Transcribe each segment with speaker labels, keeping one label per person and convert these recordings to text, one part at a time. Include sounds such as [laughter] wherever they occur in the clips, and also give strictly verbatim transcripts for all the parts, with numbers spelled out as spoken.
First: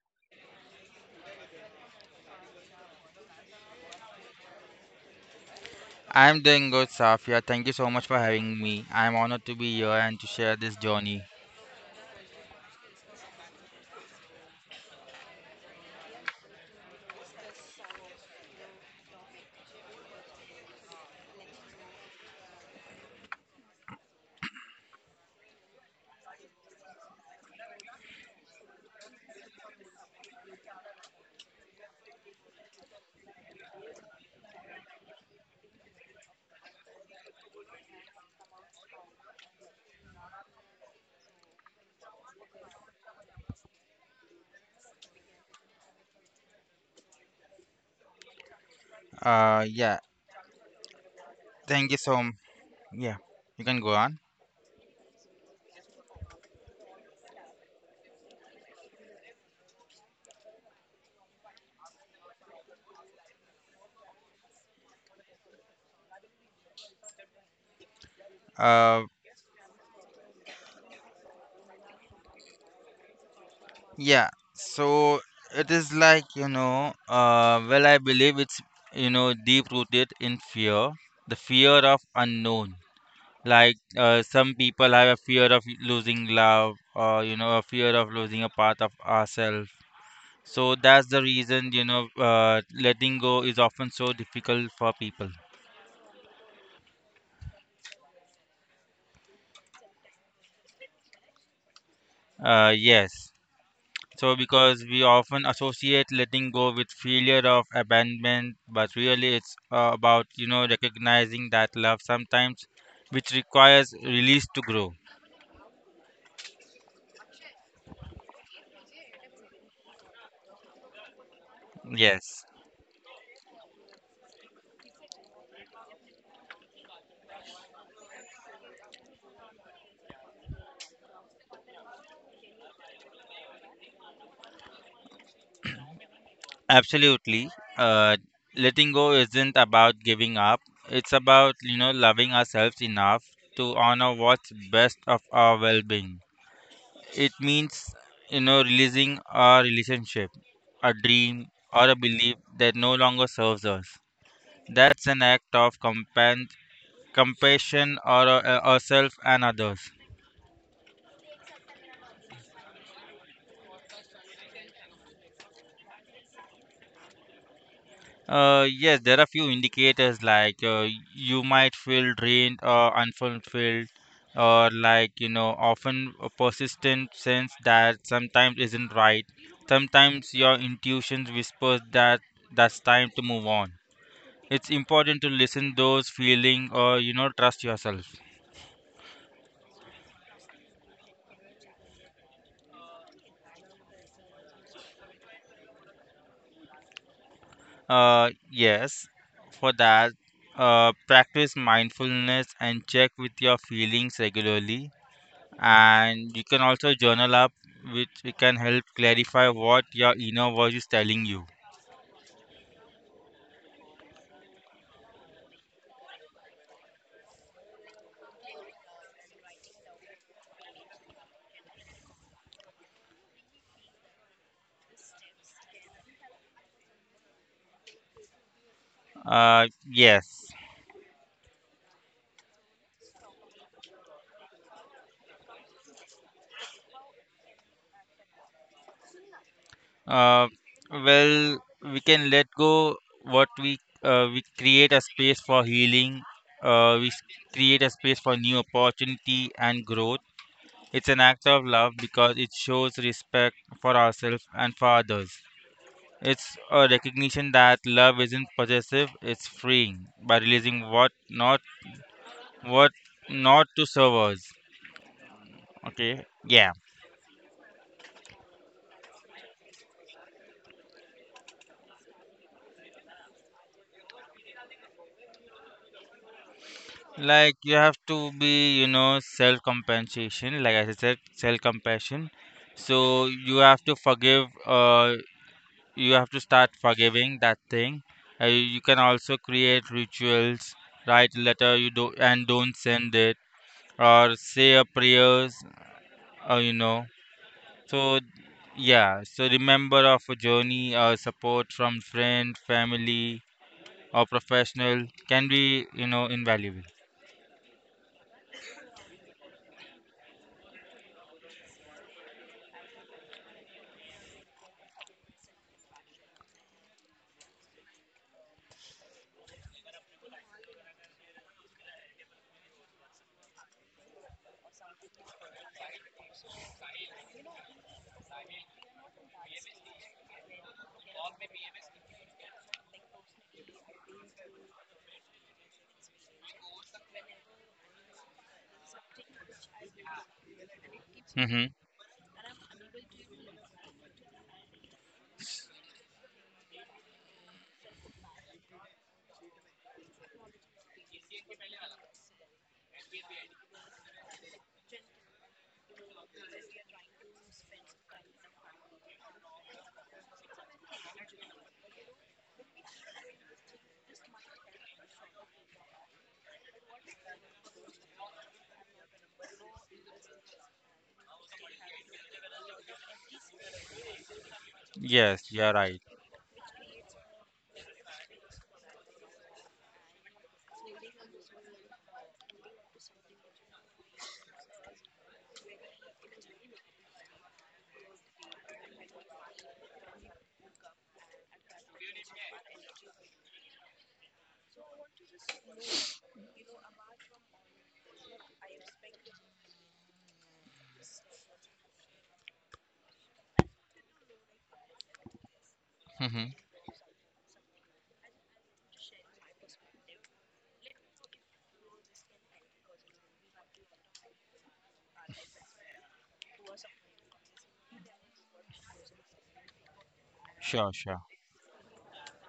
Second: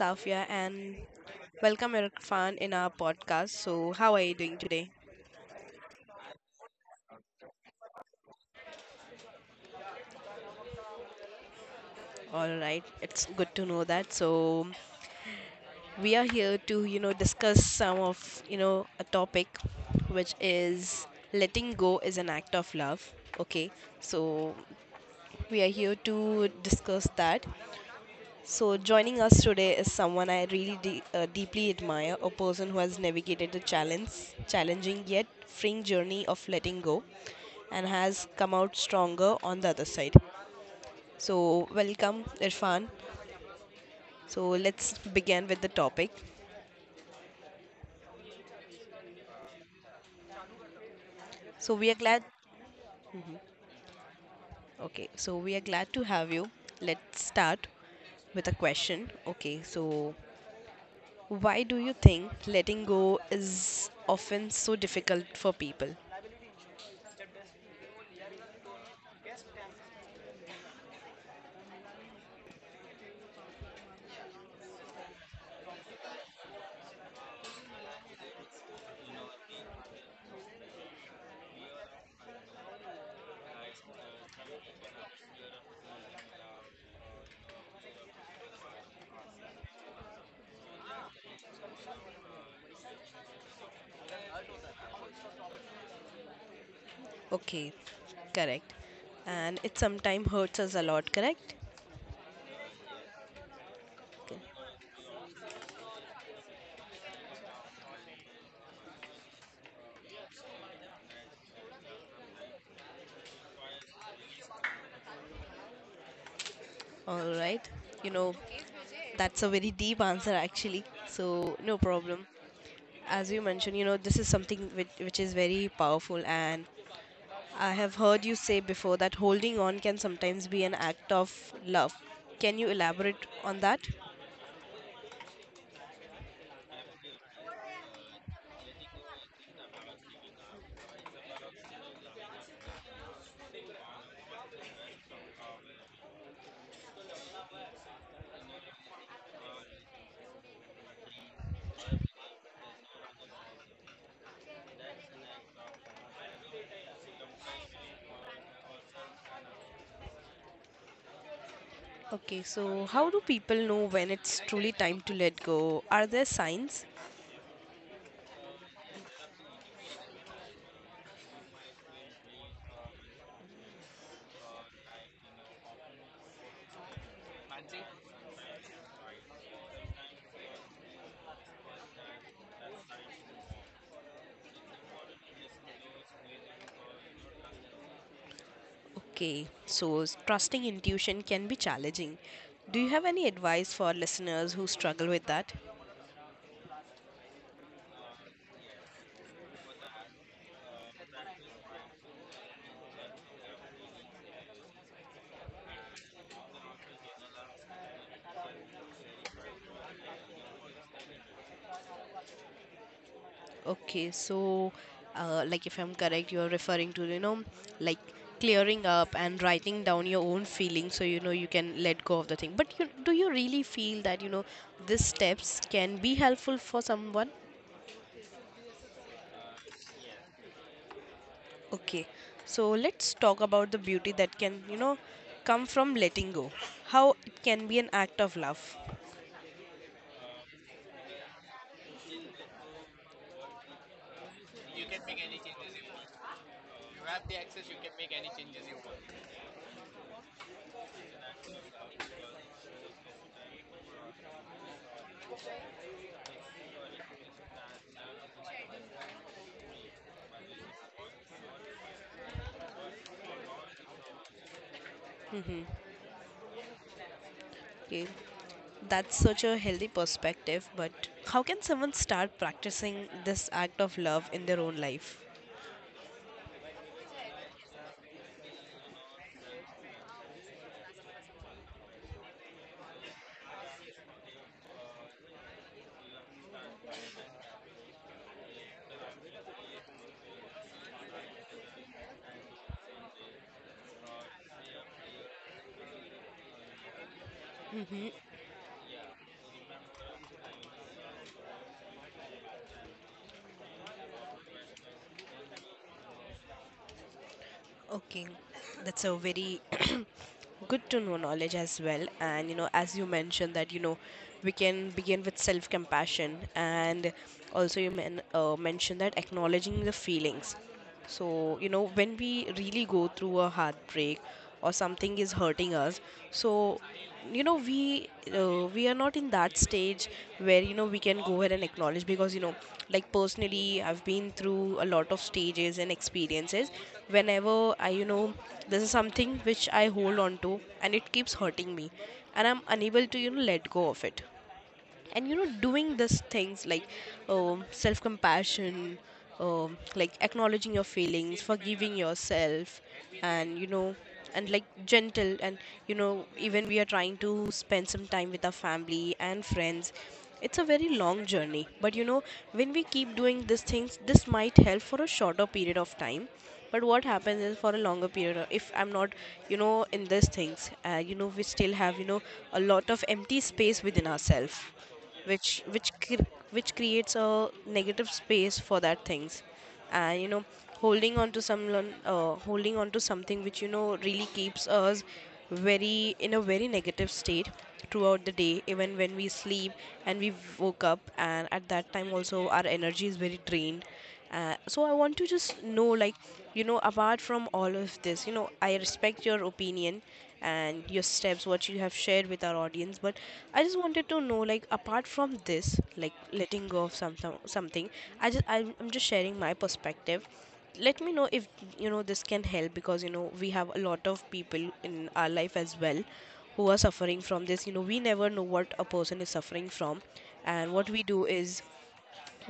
Speaker 1: Safia and welcome Irfan in our podcast. So, how are you doing today?
Speaker 2: I'm doing good, Safia. Thank you so much for having me. I'm honored to be here and to share this journey.
Speaker 1: All right, it's good to know that. So, we are here to, you know, discuss some of, you know, a topic which is letting go is an act of love. Okay, so we are here to discuss that. So, joining us today is someone I really de- uh, deeply admire, a person who has navigated the challenge, challenging yet freeing journey of letting go and has come out stronger on the other side. So, welcome Irfan. So, let's begin with the topic.
Speaker 2: Uh, yeah,
Speaker 1: So, we
Speaker 2: thank
Speaker 1: are
Speaker 2: you
Speaker 1: glad
Speaker 2: so much. Yeah, you can go on.
Speaker 1: okay, so we are glad to have you. Let's start with a question. Okay, so why do you think letting go is often so difficult for people?
Speaker 2: Uh, yeah, so it is like, you know, uh, well, I believe it's, you know, deep rooted in fear, the fear of unknown. Like, uh, some people have a fear of losing love, or, you know, a fear of losing a part of ourselves. So that's the reason, you know, uh, letting go is often so difficult for people.
Speaker 1: Okay, correct. And it sometimes hurts us a lot, correct?
Speaker 2: Uh, yes. So
Speaker 1: Okay.
Speaker 2: because we often associate letting go with failure of abandonment, but really it's uh, about, you know, recognizing that love sometimes, which requires release to grow.
Speaker 1: All right. You know, that's a very deep answer actually. So, no problem.
Speaker 2: Yes,
Speaker 1: As you mentioned, you know, this is something which, which is very powerful. And I have heard you say before that holding on can sometimes be an act of love. Can you elaborate on that?
Speaker 2: absolutely. Uh, Letting go isn't about giving up. It's about, you know, loving ourselves enough to honor what's best of our well-being. It means, you know, releasing our relationship, a dream, or a belief that no longer serves us. That's an act of compan- compassion or uh, ourselves and others.
Speaker 1: Okay, so how do people know when it's truly time to let go? Are there signs?
Speaker 2: Uh, yes, there are few indicators like uh, you might feel drained or unfulfilled, or like you know, often a persistent sense that sometimes isn't right. Sometimes your intuition whispers that that's time to move on. It's important to listen those feeling or you know trust yourself.
Speaker 1: Okay, so s- trusting intuition can be challenging. Do you have any advice for listeners who struggle with that?
Speaker 2: Uh yes, for that, uh practice mindfulness and check with your feelings regularly, and you can also journal up which it can help clarify what your inner voice is telling you.
Speaker 1: Okay, so uh, like if I'm correct, you're referring to, you know, like clearing up and writing down your own feelings so you know you can let go of the thing. But you, do you really feel that, you know, these steps can be helpful for someone?
Speaker 2: Uh yes.
Speaker 1: Okay, so let's talk about the beauty that can, you know, come from letting go. How it can be an act of love.
Speaker 2: uh well, we can let go what we uh, we create a space for healing. uh we s- Create a space for new opportunity and growth. It's an act of love because it shows respect for ourselves and for others. It's a recognition that love isn't possessive, it's freeing by releasing what not what not to serve us.
Speaker 1: Mm-hmm.
Speaker 2: Okay? Yeah.
Speaker 1: Okay. That's such a healthy perspective, but how can someone start practicing this act of love in their own life?
Speaker 2: Like you have to be, you know, self compensation, like I said, self compassion. So you have to forgive uh you have to start forgiving that thing. Uh, you can also create rituals, write a letter you do and don't send it, or say a prayers, uh, you know so yeah, so remember of a journey or support from friend family or professional can be you know invaluable.
Speaker 1: Okay, that's a very [clears throat] good to know knowledge as well. And you know, as you mentioned, that you know, we can begin with self compassion, and also you men- uh, mentioned that acknowledging the feelings. So, you know, when we really go through a heartbreak or something is hurting us, so you know we uh, we are not in that stage where you know we can go ahead and acknowledge, because you know, like, personally I've been through a lot of stages and experiences. Whenever I, you know, this is something which I hold on to and it keeps
Speaker 2: Mm-hmm.
Speaker 1: hurting me, and I'm unable to, you know, let go of it. And you know, doing these things like um, self-compassion, um, like acknowledging your feelings, forgiving yourself, and you know, and like gentle, and you know, even we are trying to spend some time with our family and friends. It's a very long journey, but you know, when we keep doing these things, this might help for a shorter period of time. But what happens is, for a longer period, uh, if I'm not, you know, in these things, uh, you know, we still have, you know, a lot of empty space within ourselves, which
Speaker 2: Yes, you're
Speaker 1: which
Speaker 2: right.
Speaker 1: cr- which creates a negative space for that things. And you know, holding on to some lon- uh, holding on to something which, you know, really keeps us very in a very negative state throughout the day, even when we sleep and we woke up, and at that time also our energy is very drained. Uh, so I want to just know, like, you know, apart from all of this, you know, I respect your opinion and your steps what you have shared with our audience. But I just wanted to know, like apart from this, like
Speaker 2: mm-hmm.
Speaker 1: letting go of some, some- something. I just i'm I'm just sharing my perspective, let me know if, you know, this can help. Because you know, we have a lot of people in our life as well who are suffering from this. You know, we never know what a person is suffering from, and what
Speaker 2: Sure,
Speaker 1: we
Speaker 2: sure.
Speaker 1: do is,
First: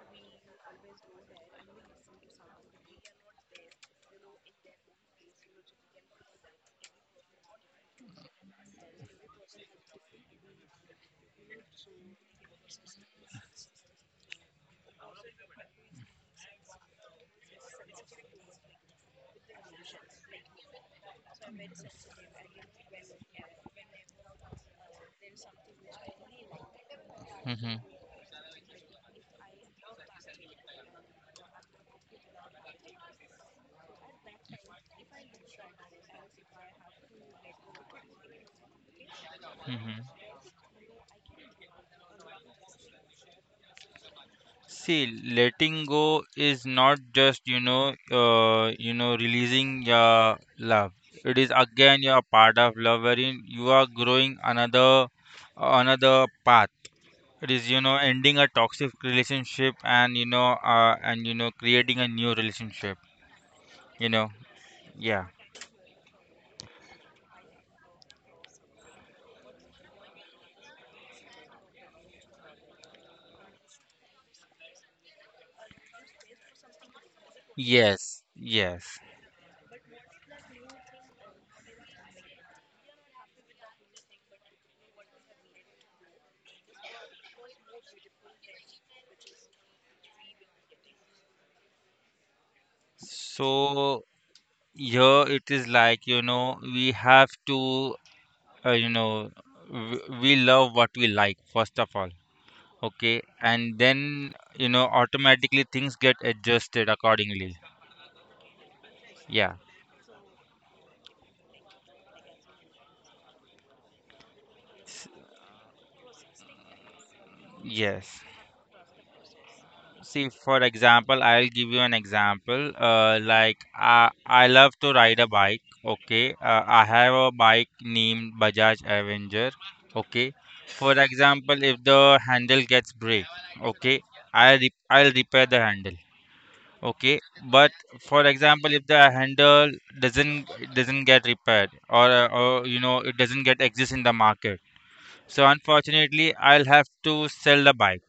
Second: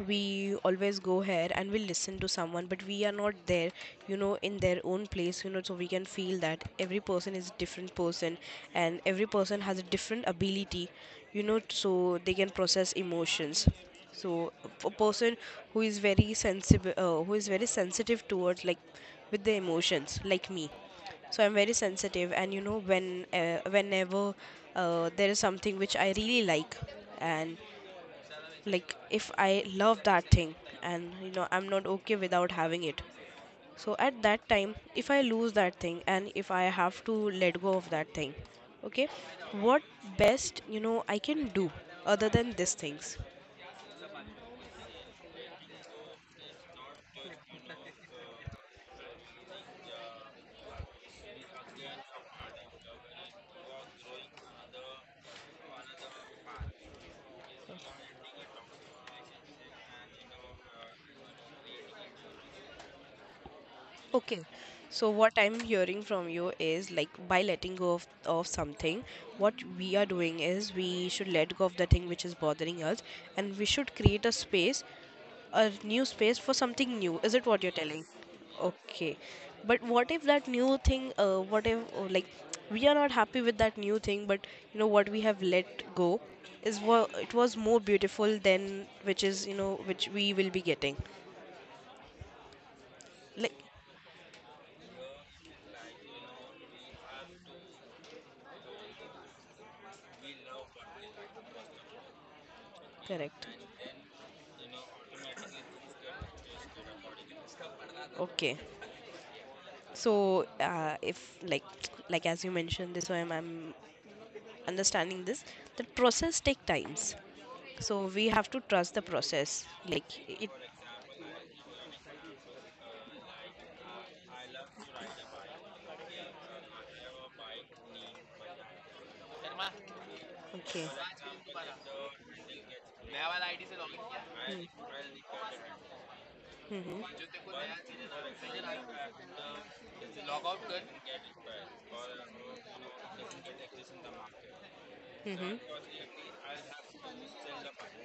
Speaker 1: we always go here and we listen to someone, but we are not there, you know, in their own place. You know, so we can feel that every person is a different person, and every person has a different ability, you know, so they can process emotions. So a person who is very sensitive, uh, who is very sensitive towards, like, with the emotions like me. So I'm very sensitive, and you know, when uh, whenever uh, there is something which I really like, and
Speaker 2: mm-hmm.
Speaker 1: like if I love that thing, and you know, I'm not okay without having it. So at that time if I lose that thing and if I have to let go of that thing, okay, what
Speaker 2: Mm-hmm.
Speaker 1: best you know I can do other than these things?
Speaker 2: See, letting go is not just you know uh, you know releasing your love. It is again a part of love wherein you are growing another another path. It is, you know, ending a toxic relationship and, you know, uh, and, you know, creating a new relationship, you know.
Speaker 1: Okay, so
Speaker 2: Yeah.
Speaker 1: what I'm hearing from you is like, by letting go of, of something, what we are doing is, we should let go of the thing which is bothering us, and we should create a space, a new space for something new. Is it what you're telling?
Speaker 2: Yes. Yes.
Speaker 1: Okay, but what if that new thing, uh, what if, uh, like [tsk] we are not happy with that new thing, but you know what we have let go is what it was more beautiful than which is, you know, which we will be getting, like.
Speaker 2: So here it is like, you know, we have to, uh, you know, w we love what we like, first of all. Okay.
Speaker 1: Correct.
Speaker 2: And then, you know, automatically things get adjusted accordingly.
Speaker 1: Okay,
Speaker 2: Yeah.
Speaker 1: so uh, if, like [tsk] like as you mentioned this, so I'm, I'm understanding this, the process take times, so
Speaker 2: Yes.
Speaker 1: we have to trust the process like
Speaker 2: See,
Speaker 1: it.
Speaker 2: for example, I'll give you an example. Uh, like I, I love to ride a bike. Okay, uh, I have a bike named Bajaj Avenger. Okay,
Speaker 1: Okay.
Speaker 2: for
Speaker 1: Hmm.
Speaker 2: example, if the handle gets break, okay, I re I'll repair the handle.
Speaker 1: Mhm.
Speaker 2: Okay, but for example, if the handle doesn't doesn't get repaired, or uh, or you know it doesn't get exist in the market, so
Speaker 1: Mhm.
Speaker 2: unfortunately, I'll have to sell the bike,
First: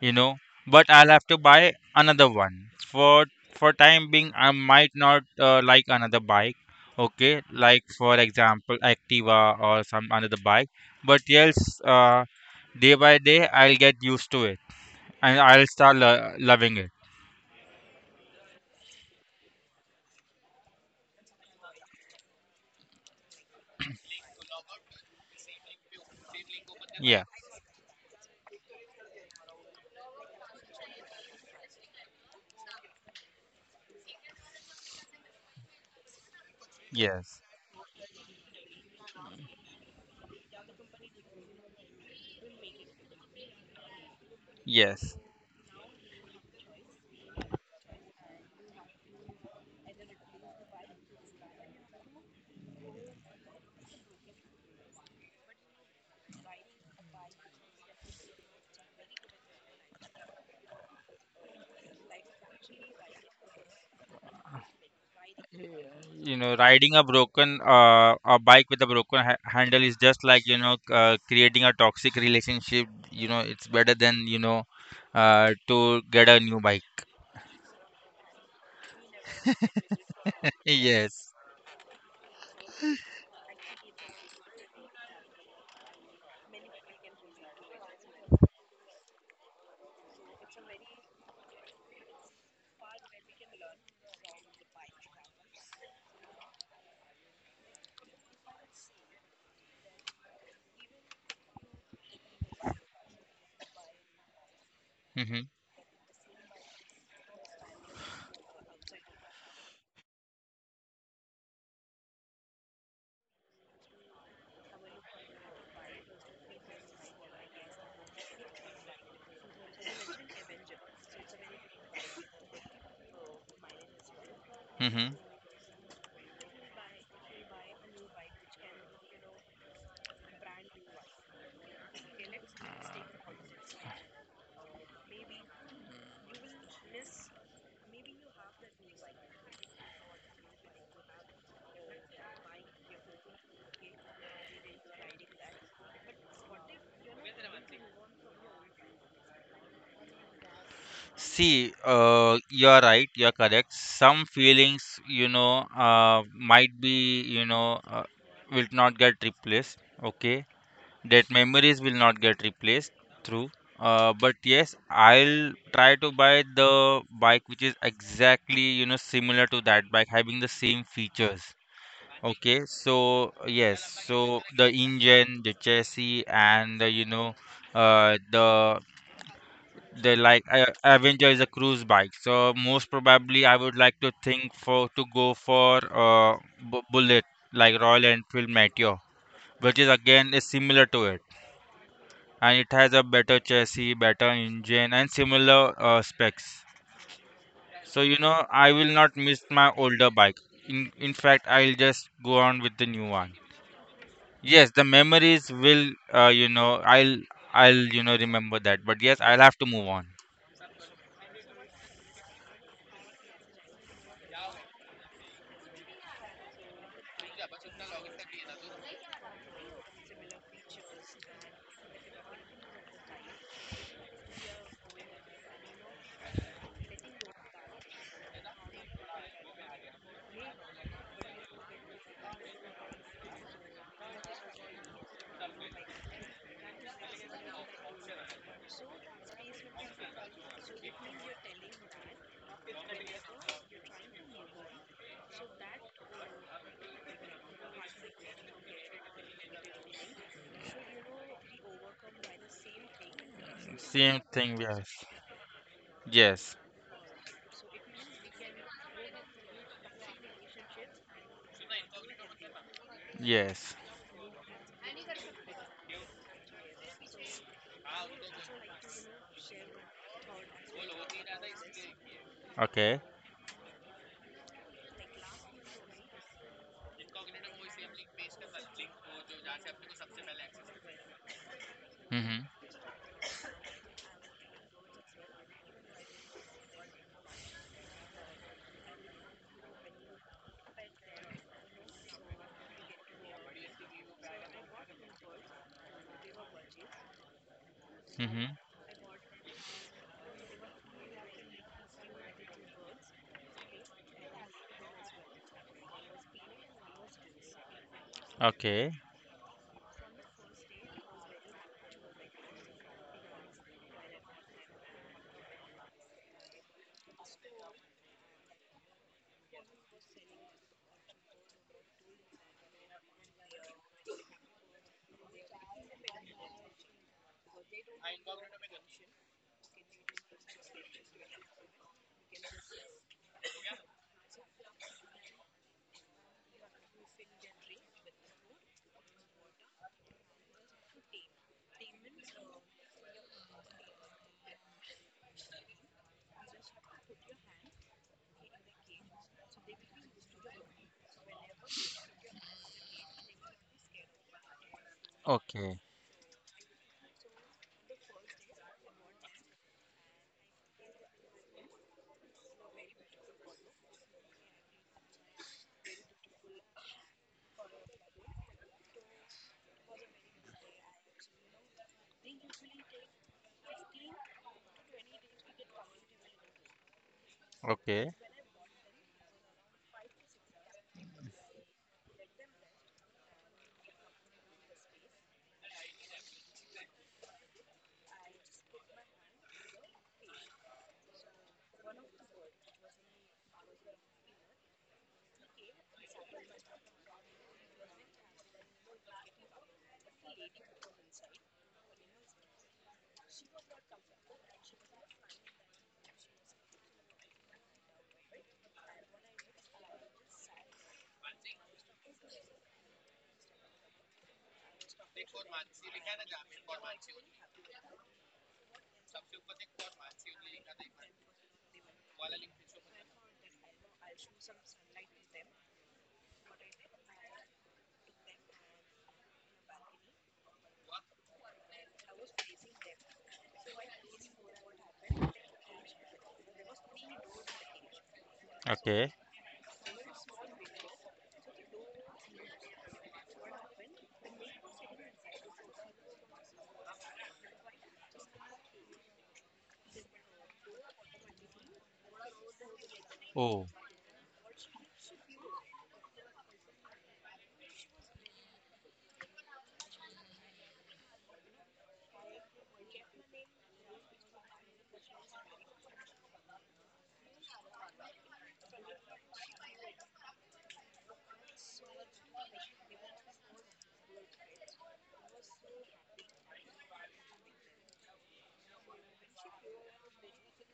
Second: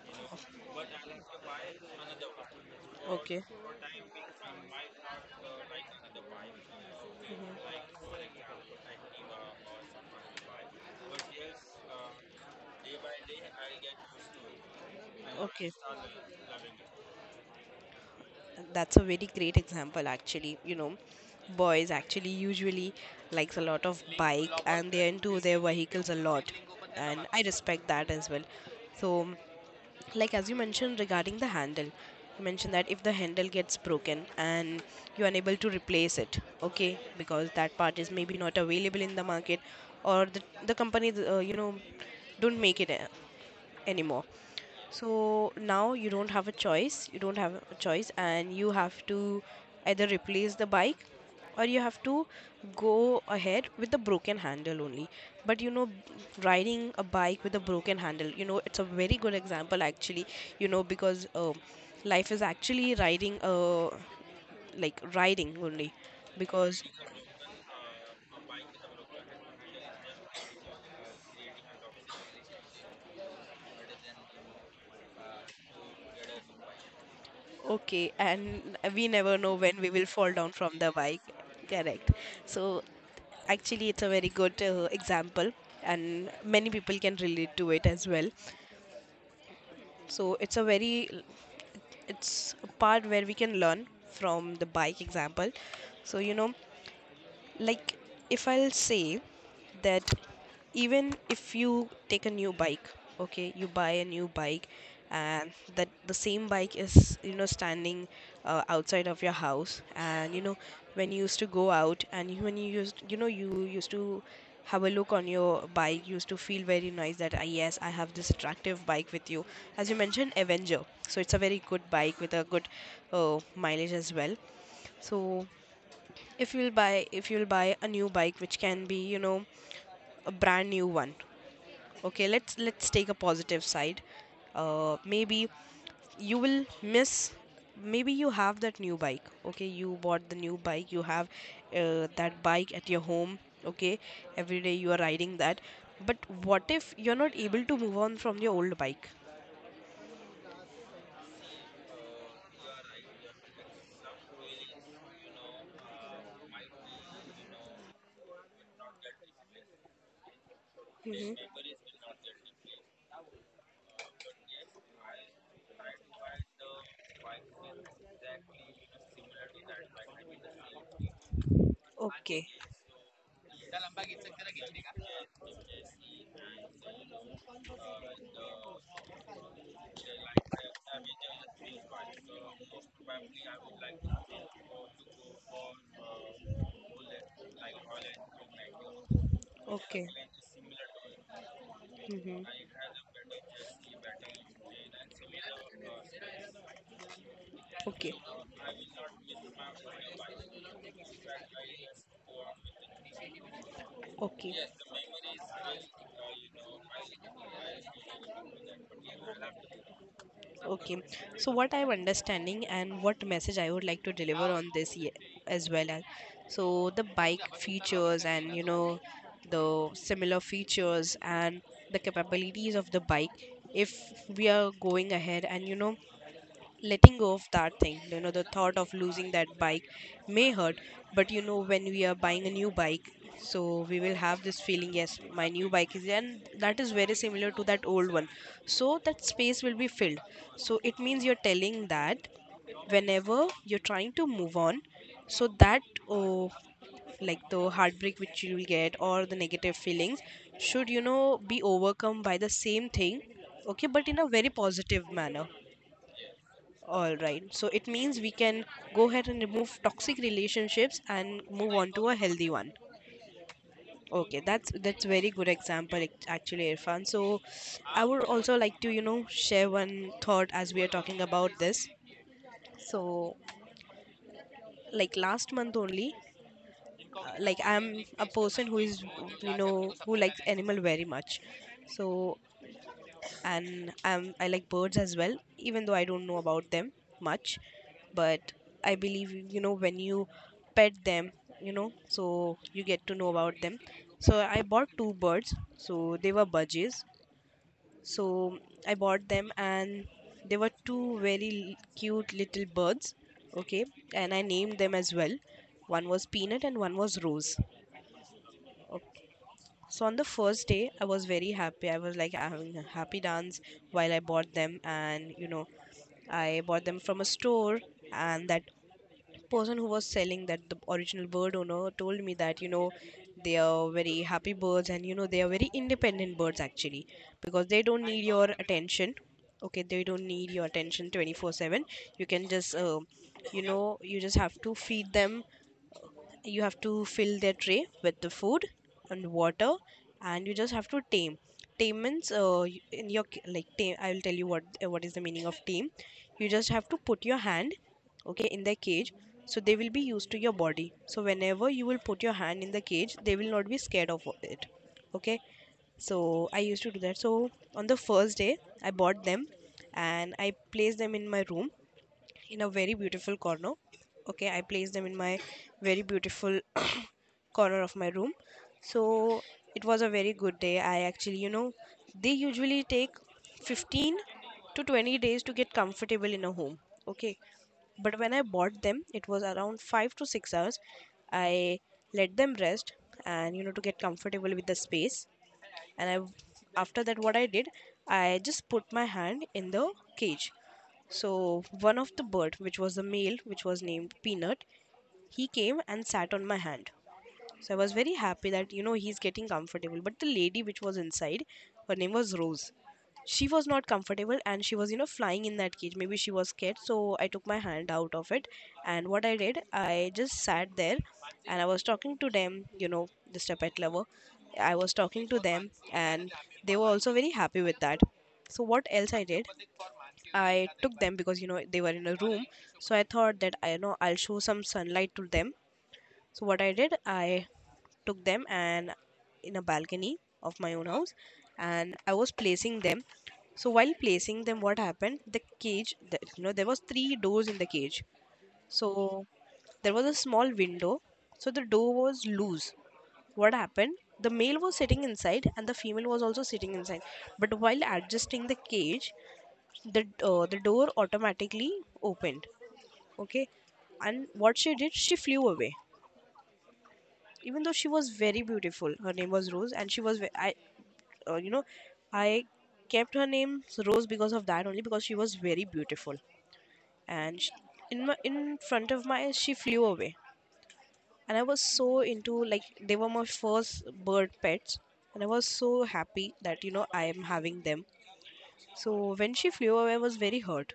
Speaker 2: you know, but I'll have to buy another one. For
Speaker 1: Okay.
Speaker 2: for time being, I might not uh, like another bike. Okay, like
Speaker 1: Mhm.
Speaker 2: for example, Activa or some another bike. But yes, uh, day by day, I'll get used to it and I'll
Speaker 1: Okay.
Speaker 2: start lo- loving it.
Speaker 1: That's a very great example, actually. You know, boys actually usually likes a lot of bike and they're into their vehicles a lot,
Speaker 2: Yeah.
Speaker 1: and I respect that as well. So, like as you mentioned regarding the handle, you mentioned that if the handle gets broken and you're unable to replace it, okay,
Speaker 2: Yes.
Speaker 1: because that part is maybe not available in the market, or the, the company, uh, you know, don't make it anymore.
Speaker 2: Yes.
Speaker 1: So now you don't have a choice, you don't have a choice, and you have to either replace the bike or you have to go ahead with the broken handle only. But you know, riding a bike with a broken handle, you know, it's a very good example actually. You know, because um life is actually riding uh like riding only,
Speaker 2: You know,
Speaker 1: because
Speaker 2: riding a broken uh, a bike with a broken ha- handle is just like you know c- uh, creating a toxic relationship. You know, it's better than you know uh, to get a new bike.
Speaker 1: okay, and we never know when we will fall down from the bike.
Speaker 2: Yes.
Speaker 1: Correct. So actually, it's a very good uh, example, and many people can relate to it as well. So, it's a very, it's a part where we can learn from the bike example. So, you know, like, if I'll say that even if you take a new bike, okay, you buy a new bike,
Speaker 2: Mm-hmm.
Speaker 1: and that the same bike is, you know, standing uh, outside of your house. And you know, when you used to go out and you- when you used, you know, you used to have a look on your bike, you used to feel very nice that, ah, yes, I have this attractive bike with you. As you mentioned Avenger, so it's a very good bike with a good uh, mileage as well.
Speaker 2: Mm-hmm.
Speaker 1: So if you'll buy if you'll buy a new bike which can be, you know, a brand new one. Okay, let's let's take a positive side. Uh, maybe you will miss, maybe you have that new bike, okay, you bought the new bike, you have uh, that bike at your home, okay, every day you are riding that. But what if you're not able to move on from your old bike?
Speaker 2: See, uh, you are right. You are correct. Some feelings, you know, uh, might be, you know, uh, will not get replaced. Okay, that
Speaker 1: Mm-hmm.
Speaker 2: memories will not get replaced. True. Uh, but yes, I'll try to buy the bike which is exactly, you know, similar to that bike, having the same features.
Speaker 1: Okay.
Speaker 2: Okay, so yes, so the engine, the chassis, and the, you know, uh, the they like uh, Avenger is a cruise bike, so most probably I would like to think for to go for uh, bu- Bullet like Royal Enfield Meteor, which is
Speaker 1: Okay.
Speaker 2: again is similar to it,
Speaker 1: Mm-hmm.
Speaker 2: and it has a better chassis, better engine, and similar uh, specs. So
Speaker 1: Okay.
Speaker 2: you know I will not miss my older bike. In in fact, I'll just go on with the new one.
Speaker 1: Okay.
Speaker 2: Yes, the memories will uh, you know I'll I'll you know remember that, but yes, I'll have to move on.
Speaker 1: Okay. So what I'm understanding and what message I would like to deliver on this ye- as well as, so the bike features and you know, the similar features and the capabilities of the bike, if we are going ahead and you know, letting go of that thing, you know the thought of losing that bike may hurt. But you know, when we are buying a new bike, so we will have this feeling, yes, my new bike is there," and that is very similar to that old one, so that space will be filled. So it means you're telling that whenever you're trying to move on, so that, oh, like the heartbreak which you will get or the negative feelings should, you know, be overcome by the same thing, okay, but in
Speaker 2: Same
Speaker 1: a very
Speaker 2: thing, yes.
Speaker 1: positive manner.
Speaker 2: Yes.
Speaker 1: All right. So it means we can go ahead and remove toxic relationships and move on to a healthy one.
Speaker 2: Yes.
Speaker 1: Okay, that's that's very good example act- actually, Irfan. So I would also like to, you know, share one thought as we are talking about this.
Speaker 2: Okay.
Speaker 1: So, like last month only, uh, like I'm a person who is, you know, who likes animal very much. So
Speaker 2: Mhm.
Speaker 1: and um, I like birds as well, even though I don't know about them much. But I believe, you know, when you pet them, you know, so you get to know about them. So I bought two birds. So they were budgies.
Speaker 2: Mhm.
Speaker 1: So I bought them, and they were two very l- cute little birds. Okay, and I named them as well. One was Peanut and one was Rose.
Speaker 2: Okay.
Speaker 1: So on the first day, I was very happy. I was like having a happy dance while I bought them, and you know, I bought them from a store. And that person who was selling that the original bird owner told me that, you know, they are very happy birds, and, you know, they are very independent birds actually because they don't need your attention. Okay, they don't need your attention twenty-four seven. You can just uh, you know you just have to feed them, you have to fill their tray with the food and water, and you just have to tame. Tame means uh, y- in your ca- like, tame, I will tell you what uh, what is the meaning of tame. You just have to put your hand, okay, in the cage, so they will be used to your body, so whenever you will put your hand in the cage they will not be scared of it. Okay,
Speaker 2: Okay.
Speaker 1: so I used to do that. So on the first day I bought them and I placed them in my room in a very beautiful corner. Okay, I placed them in my very beautiful [coughs] corner of my room. So it was a very good day. I Actually, you know, they usually take fifteen to twenty days to get comfortable in a home. Okay,
Speaker 2: Okay.
Speaker 1: but when I bought them, it was around five to six hours. I let them rest and, you know, to get comfortable with the space. And I, after that, what I did, I just put my hand in the cage. So one of the bird, which was a male, which was named Peanut, he came and sat on my hand. So I was very happy that, you know, he's getting comfortable, but the lady which was inside, her name was Rose, she was not comfortable, and she was, you know, flying in that cage. Maybe she was scared, so I took my hand out of it. And what I did, I just sat there and I was talking to them, you know, just a pet lover. I was talking to them, and they were also very happy with that. So what else I did, I took them, because, you know, they were in a room, so I thought that, I know, I'll show some sunlight to them. So what I did, I took them, and in a balcony of my own house, and I was placing them. So while placing them, what happened? The cage, the, you know, there was three doors in the cage.
Speaker 2: Okay.
Speaker 1: So there was a small window. So the door was loose. What happened? The male was sitting inside and the female was also sitting inside. But while adjusting the cage, the uh, the door automatically opened. Okay,
Speaker 2: Oh.
Speaker 1: and what she did, she flew away. Even though she was very beautiful, her name was Rose, and she was ve- I, uh, you know, I kept her name Rose because of that only, because she was very beautiful. And she, in my, in front of my eyes, she flew away, and I was so into, like, they were my first bird pets and I was so happy that, you know, I am having them. So when she flew away, I was very hurt.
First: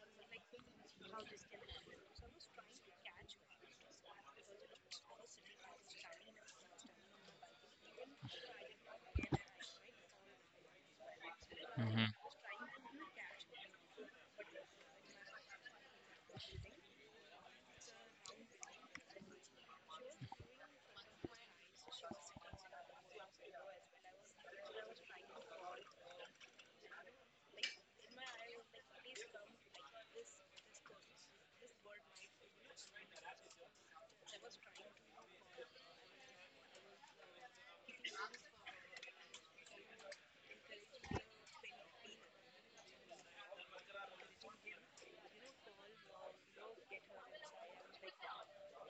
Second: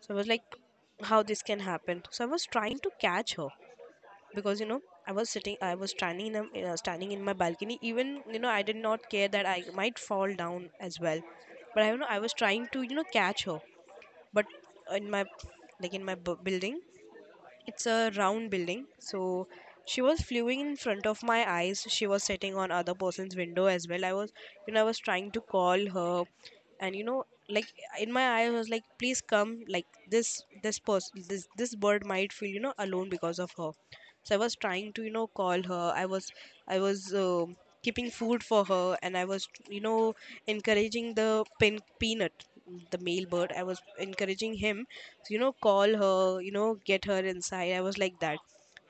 Speaker 1: So I was like, how this can happen? So I was trying to catch her, because, you know, I was sitting, I was standing in a, uh, standing in my balcony. Even, you know, I did not care that I might fall down as well, but I, you know,
Speaker 2: Mhm.
Speaker 1: I was trying to, you know, catch her, but in my, like, in my bu- building, it's a round building, so she was flewing in front of my eyes. She was sitting on other person's window as well. I was, you know, I was trying to call her, and, you know, like, in my eyes, I was like, please come. Like this, this person, this this bird might feel, you know, alone because of her. So I was trying to, you know, call her. I was, I was. Um keeping food for her, and I was, you know, encouraging the pin Peanut, the male bird. I was encouraging him, you know, call her, you know, get her inside. I was like that.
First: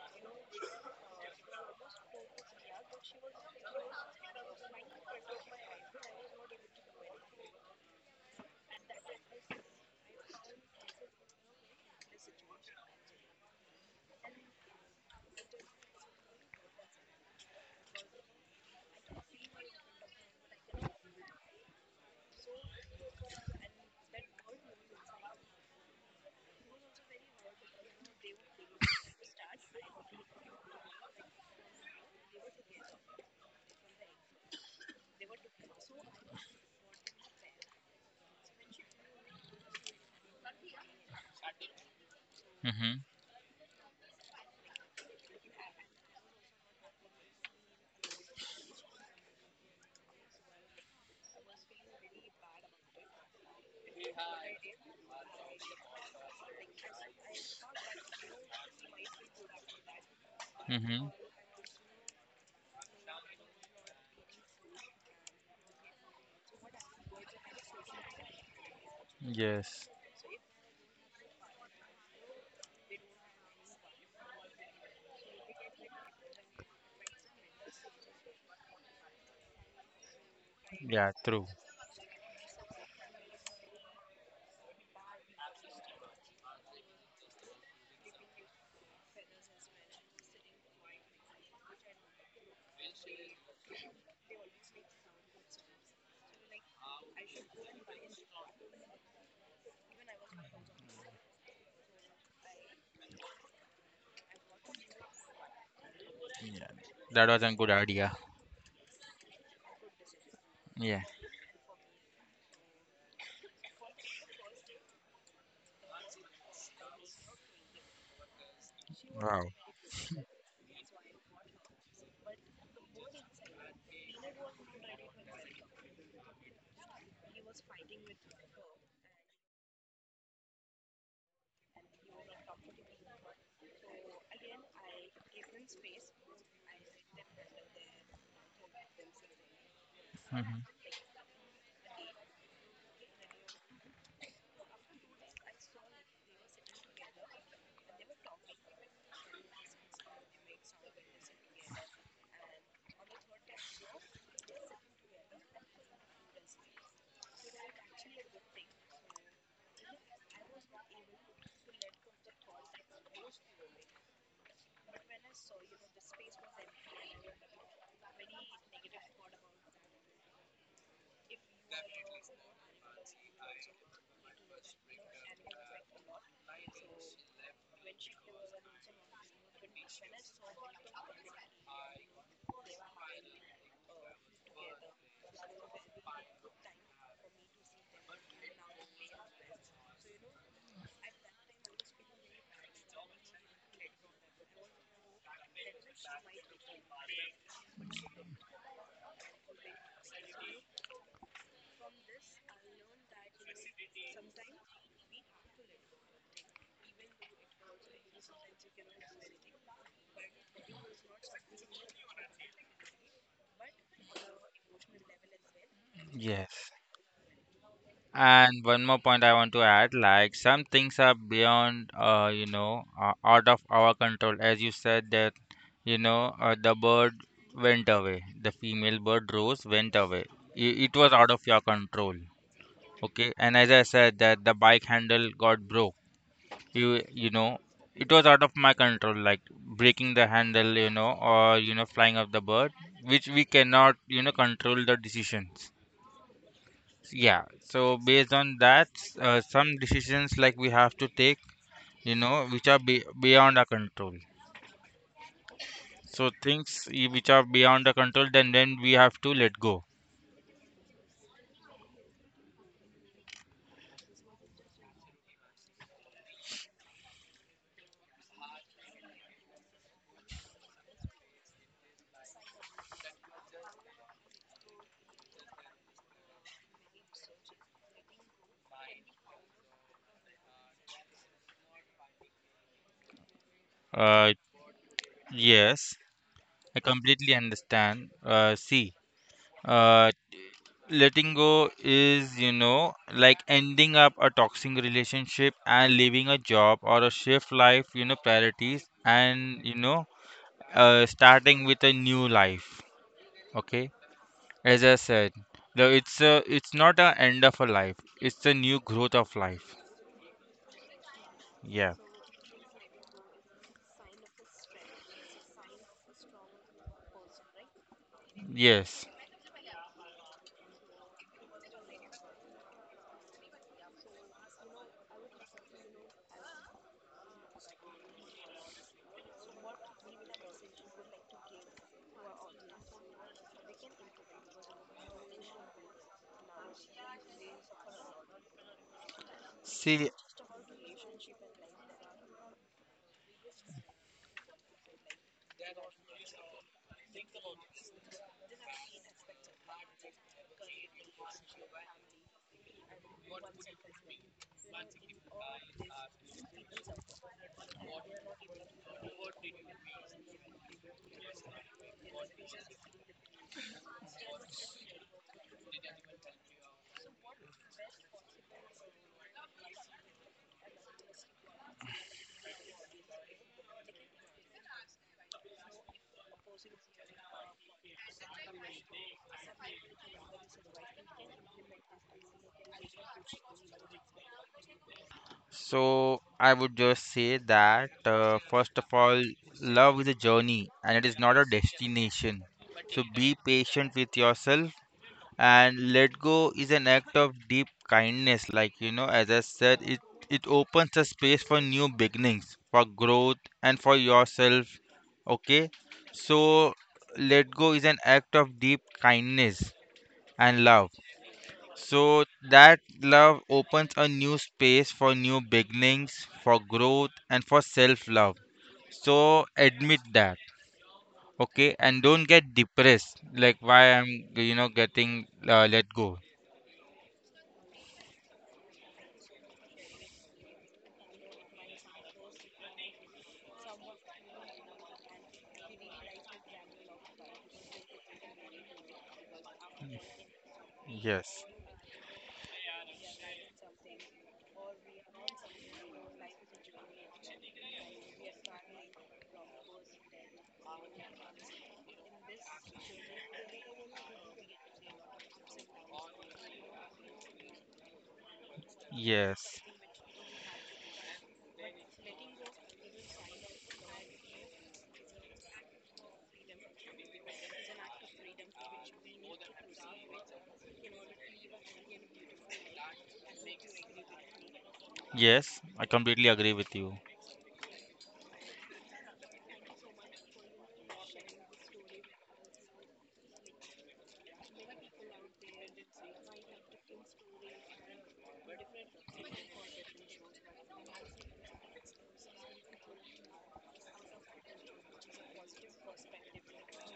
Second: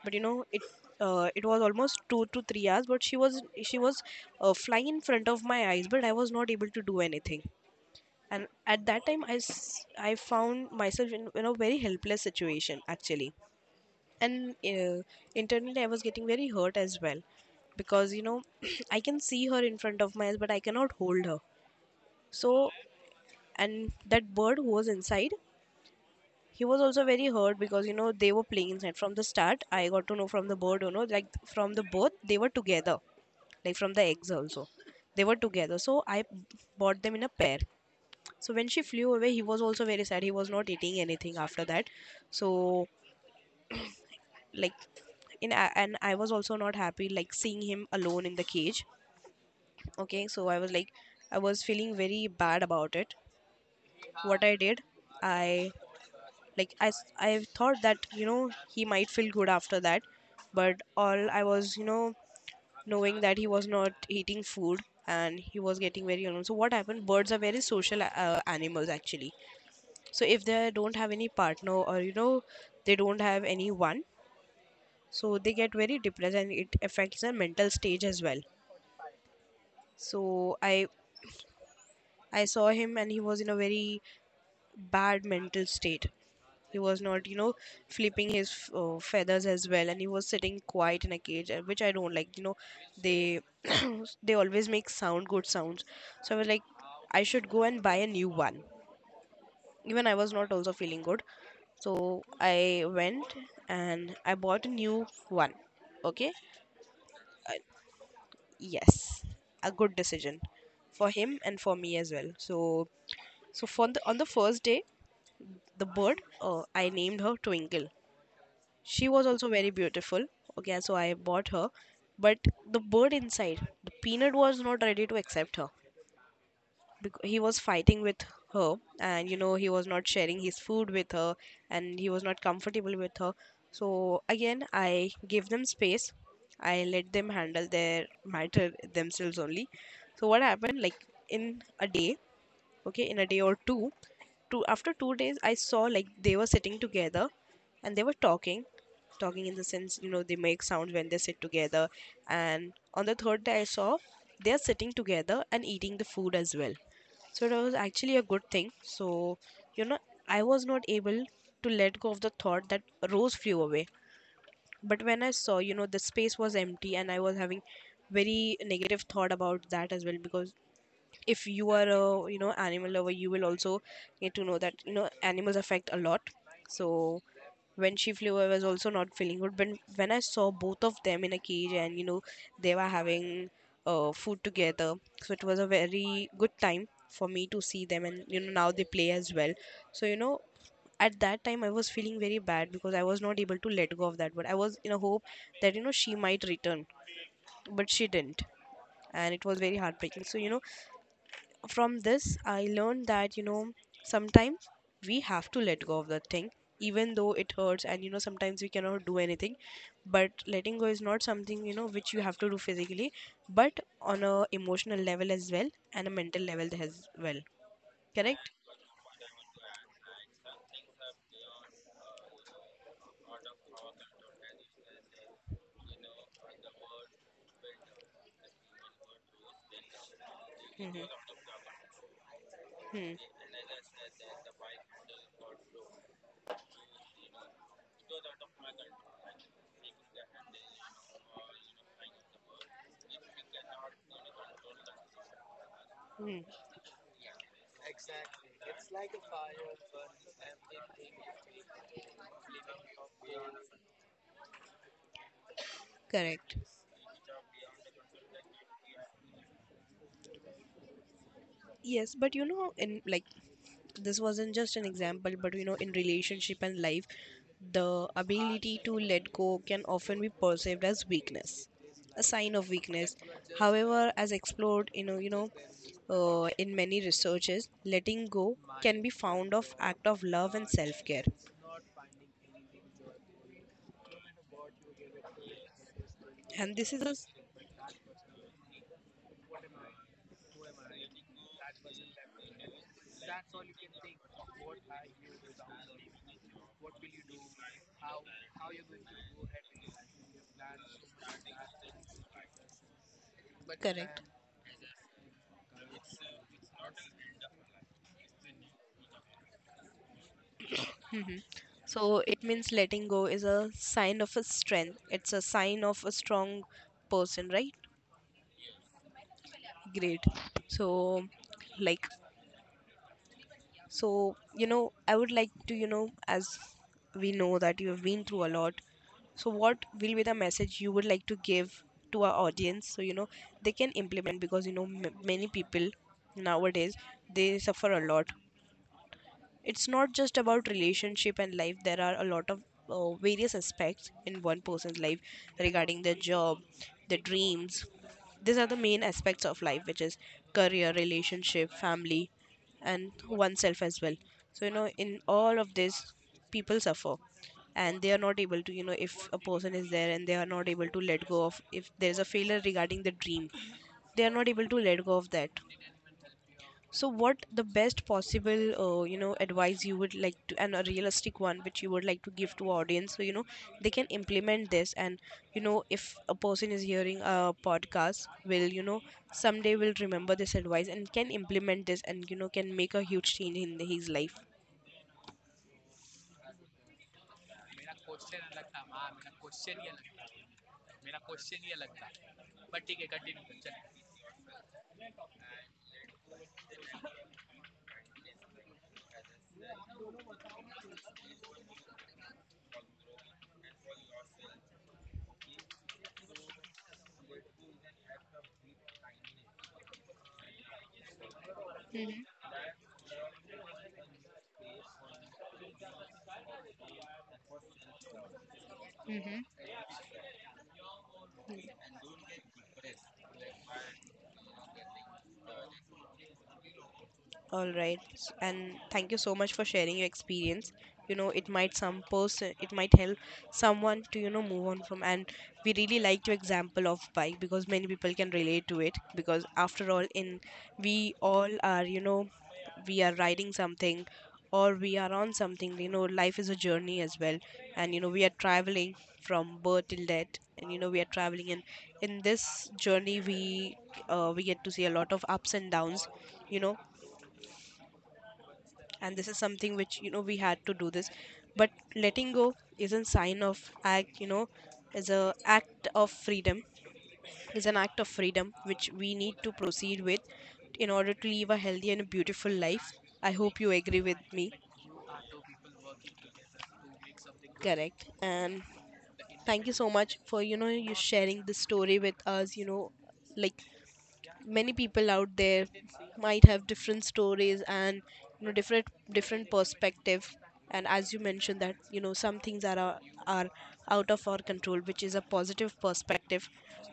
Speaker 1: But, you know, it, uh, it was almost two to three hours, but she was she was uh, flying in front of my eyes, but I was not able to do anything. And at that time, I s- I found myself in, in a very helpless situation, actually. And uh, internally I was getting very hurt as well, because, you know, [clears throat] I can see her in front of my eyes but I cannot hold her. So, and that bird who was inside, he was also very hurt, because, you know, they were playing inside from the start. I got to know from the board, you know, like, from the both, they were together, like from the eggs also they were together. So I bought them in a pair. So when she flew away, he was also very sad. He was not eating anything after that. So,
Speaker 2: Mhm.
Speaker 1: like, in a- and I was also not happy, like seeing him alone in the cage. Okay, so I was like, I was feeling very bad about it. What I did, I, like, I s- I thought that, you know, he might feel good after that. But
Speaker 2: Mhm.
Speaker 1: all I was, you know, knowing that he was not eating food, and he was getting very alone. So what happened, birds are very social uh, animals, actually.
Speaker 2: Yes.
Speaker 1: So if they don't have any partner, or, you know, they don't have anyone, so they get very depressed and it affects their mental stage as well. So i
Speaker 2: Yeah. True.
Speaker 1: i saw him and he was in a very bad mental state. He was not, you know, flipping his f- uh, feathers as well, and he was sitting quiet in a cage, uh, which I don't like. You know, they [clears throat] they always make sound good sounds. So I was like, I should go and buy a new one. Even I was not also feeling good, so I went and I bought a new one. Okay,
Speaker 2: Yeah. That was
Speaker 1: uh,
Speaker 2: a good idea.
Speaker 1: yes, a good decision
Speaker 2: Yeah.
Speaker 1: for him and for me as well. So, so for the, on the first day, the bird, uh, I named her Twinkle. She was
Speaker 2: Wow.
Speaker 1: also very beautiful. Okay, so I bought her, but the bird inside, the Peanut, was not ready to accept her. Bec- he was fighting with her, and, you know, he was not sharing his food with her, and he was not comfortable with her. So again I gave them space. I let them handle their matter themselves only. So what
Speaker 2: Mhm.
Speaker 1: happened, like, in a day, okay, in a day or two, two after two days I saw, like, they were sitting together and they were talking. Talking in the sense, you know, they make sounds when they sit together. And on the third day I saw, they're sitting together and eating the food as well. So that was actually a good thing. So, you know, I was not able to let go of the thought that Rose flew away. But when I saw, you know, the space was empty, and I was having very negative thought about that as well, because if you are a, you know, animal lover, you will also get to know that, you know, animals affect a lot. So when she flew, I was also not feeling good, but when I saw both of them in a cage, and, you know, they were having uh, food together, so it was a very good time for me to see them, and, you know, now they play as well. So, you know, at that time I was feeling very bad because I was not able to let go of that, but I was in a hope that, you know, she might return. But she didn't, and it was very heartbreaking. So, you know, from this I learned that, you know, sometimes we have to let go of that thing, even though it hurts, and, you know, sometimes we cannot do anything. But letting go is not something, you know, which you have to do physically, but on a emotional level as well, and a mental level
Speaker 2: Yes.
Speaker 1: as well. Correct.
Speaker 2: And one more point I want to add, like some things are beyond, uh, you know, uh, out of our control. As you said that, you know, uh, the bird went away. The female bird rose went away. I- It was out
Speaker 1: Mm-hmm.
Speaker 2: of your control.
Speaker 1: Hmm.
Speaker 2: Okay, and as I said that the bike handle got broke. You you know, it was out of my control, like breaking the handle, you know, or you know, flying off the bird, which we cannot, you know, control the decisions.
Speaker 1: Hmm.
Speaker 2: Yeah, so based on that, uh, some decisions like we have to take, you know, which are be beyond our control. So
Speaker 1: Correct.
Speaker 2: things i- which are beyond our control, then then we have to let go.
Speaker 1: Yes, but you know in, like, this wasn't just an example, but you know in relationship and life, the ability to let go can often be perceived as weakness, a sign of weakness. However, as explored, you know you know uh, in many researches, letting go can be found of act of love and self-care.
Speaker 2: Uh, yes,
Speaker 1: And
Speaker 2: I
Speaker 1: this is a s-
Speaker 2: completely understand. Uh, see. Uh, Letting go is you know like ending up a toxic relationship and leaving a job or a shift life you know priorities and you know uh, starting with a new life, okay,
Speaker 1: correct.
Speaker 2: as I said, though it's a it's not a end of a life, it's a new growth of life.
Speaker 1: Hmm.
Speaker 2: Yeah.
Speaker 1: So it means letting go is a sign of a strength, it's a sign of a strong person, right?
Speaker 2: Yes.
Speaker 1: Great. So like So, you know, I would like to, you know, as we know that you have been through a lot, so what will be the message you would like to give to our audience so, you know, they can implement, because, you know, m- many people nowadays, they suffer a lot. It's
Speaker 2: See,
Speaker 1: not just about relationship and life, there are a lot of uh, various aspects in one person's life, regarding their job, their dreams. These are the main aspects of life, which is career, relationship, family, and oneself as well. So you know in all of this, people suffer, and they are not able to, you know if a person is there and they are not able to let go of, if there is a failure regarding the dream, they are not able to let go of that. So what the best possible, uh, you know, advice you would like to, and a realistic one, which you would like to give to audience, so you know they can implement this, and you know if a person is hearing a podcast, will you know someday will remember this advice and can implement this, and you know can make a huge change in his life.
Speaker 2: so I would just say that, uh, first of all, love is a journey and it is not a destination, so be patient with yourself. And let go is an act of deep kindness, like you know as I said it, it opens a space for new beginnings for growth and for yourself. Okay, so let go is an act of deep kindness and love. So
Speaker 1: Mm-hmm.
Speaker 2: that love opens a new space for new beginnings for growth and for self love. So admit that, okay, and don't get depressed like why I'm you know getting uh, let go.
Speaker 1: All right, s- and thank you so much for sharing your experience. You know, it might some person, it might help someone to you know move on from. And we really like your example of bike, because many people can relate to it. Because after all, in, we
Speaker 2: Yes.
Speaker 1: all are, you know, we are riding something, or we are on something. You know, life is a journey as well, and you know we are traveling from birth till death, and you know we are traveling. And in this journey, we, uh, we get to see a lot of ups and downs. You know. And this is
Speaker 2: Yes,
Speaker 1: something which, you know we had to do this, but letting go isn't sign of act, you know is a act of freedom, is an act of freedom which we need to proceed with, in order to live a healthy and beautiful life. I hope you agree with me.
Speaker 2: yes, I completely agree with you.
Speaker 1: Correct. And thank you so much for you know you sharing this story with us, you know like many people out there might have different stories, and you know different, different perspective. And as you mentioned that, you know some things are are are out of our control, which is a positive perspective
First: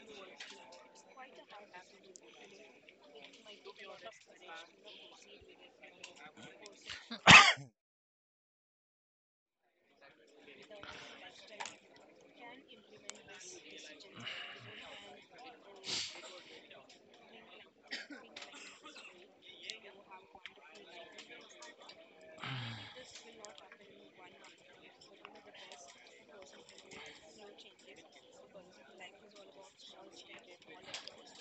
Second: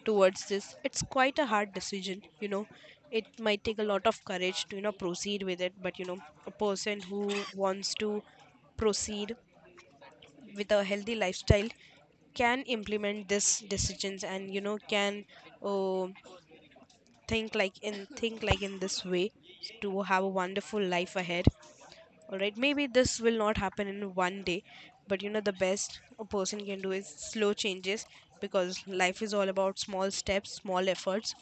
Speaker 1: towards this. It's quite a hard decision, you know it might take a lot of courage to, you know proceed with it, but you know a person who wants to proceed with a healthy lifestyle can implement this decisions, and you know can uh, think like in think like in this way to have a wonderful life ahead. All right, maybe this will not happen in one day, but you know the best a person can do is slow changes, because life is all about small steps, small efforts.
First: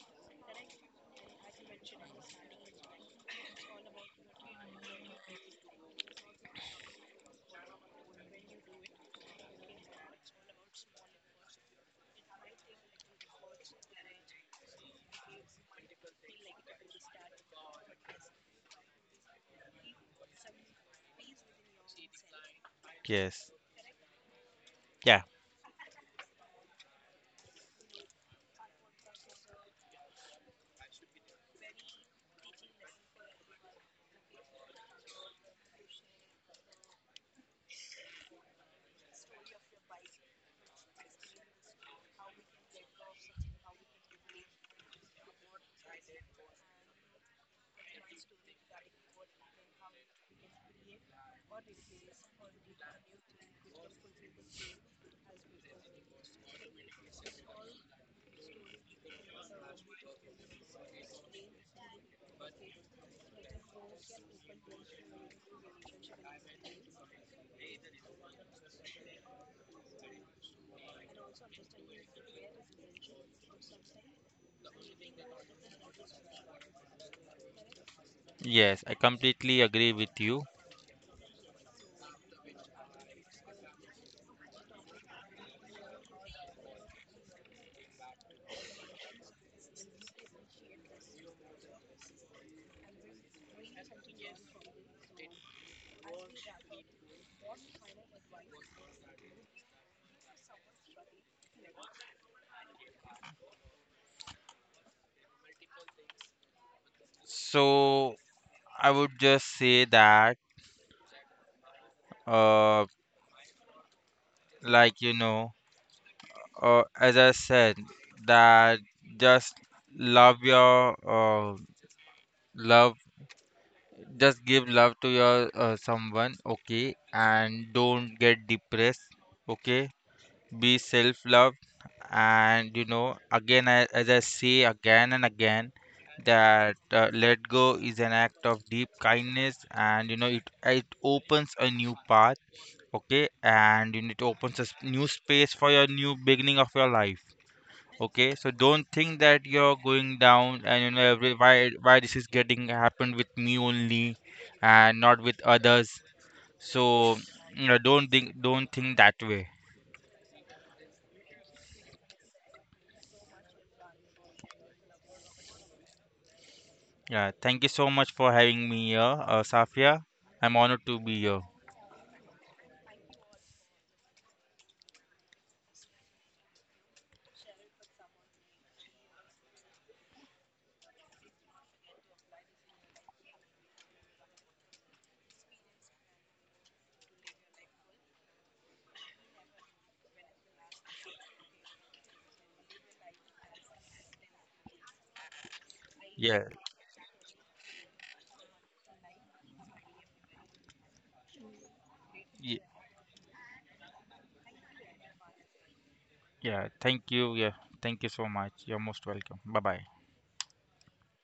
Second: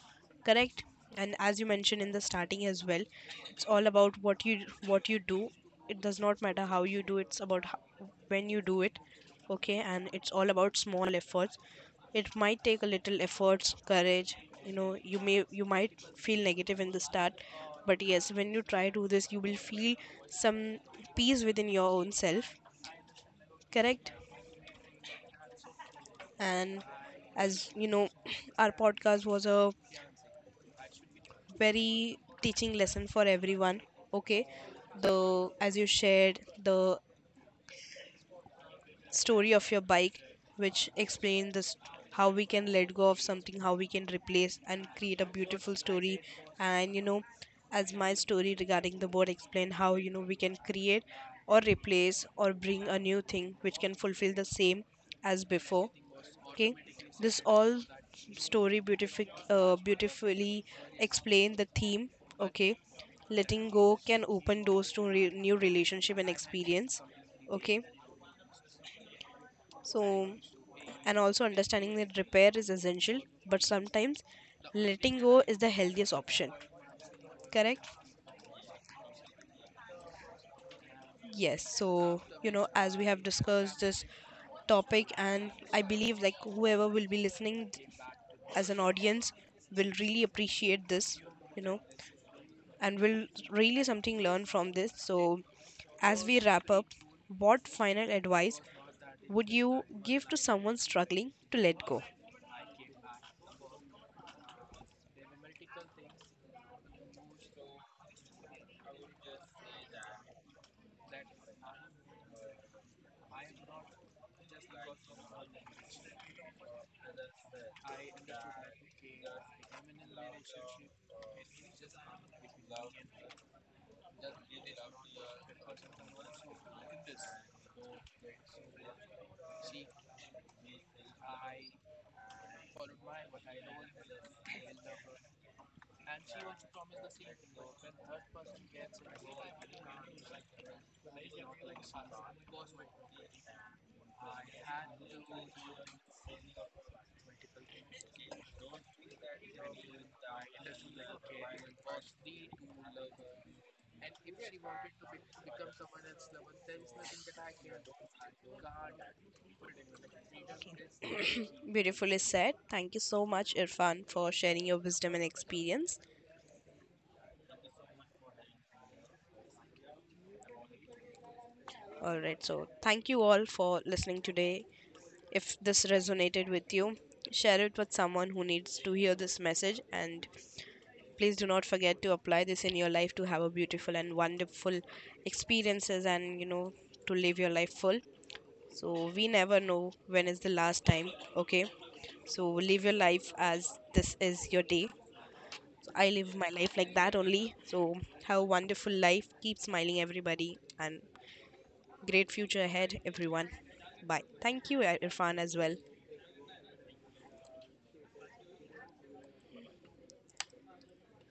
Speaker 1: Correct. And as you mentioned in the starting as well, it's all about what you, what you do. It does not matter how you do, it's about how, when you do it. Okay, and it's all about small efforts. It might take a little efforts, courage. You know, you may, you might feel negative in the start, but yes, when you try to do this, you will feel some peace within your own self.
Speaker 2: Yes,
Speaker 1: Correct.
Speaker 2: yeah,
Speaker 1: And as you know, [clears throat] our podcast was a very teaching lesson for everyone. Okay, the, as you shared the story of your bike, which explain this, how we can let go of something, how we can replace and create a beautiful story. And you know as my story regarding the board explain how, you know we can create or replace or bring a new thing which can fulfill the same as before. Okay, this all story beautific, uh, beautifully explain the theme. Okay, letting go can open doors to re- new relationship and experience. Okay, so, and also understanding that repair is essential, but sometimes letting go is the healthiest option. Correct?
Speaker 2: yes, I completely agree with you.
Speaker 1: Yes. So, you know, as we have discussed this topic, and I believe like whoever will be listening th- as an audience will really appreciate this, you know, and will really something learn from this. So, as we wrap up, what final advice would you give to someone struggling to let go?
Speaker 2: So I would just say that, uh, like you know, uh, as I said, that just love your uh, love, just give love to your uh, someone, okay, and don't get depressed, okay, be self love. And you know again I, as I say again and again that uh, let go is an act of deep kindness and you know it it opens a new path. Okay, and you know, it opens a s- new space for your new beginning of your life. Okay, so don't think that you're going down and you know every why why this is getting happened with me only and not with others. So you know don't think don't think that way.
Speaker 1: Beautifully said. Thank you so much, Irfan, for sharing your wisdom and experience.
Speaker 2: Yeah, thank you so much for having me here, uh, Safia. I'm honored to be here.
Speaker 1: All right, so thank you all for listening today. If this resonated with you, share it with someone who needs to hear this message. And please do not forget to apply this in your life to have a beautiful and wonderful experiences, and, you know, to live your life full. So we never know when is the last time, okay? So live your life as this is your day. I live
Speaker 2: Yeah,
Speaker 1: my life like that only. So, have a wonderful life. Keep smiling, everybody, and great
Speaker 2: yeah,
Speaker 1: future ahead, everyone. Bye. Thank you, Irfan, as well.
Speaker 2: yeah. Thank you. Yeah, thank you so much. You're most welcome. Bye bye.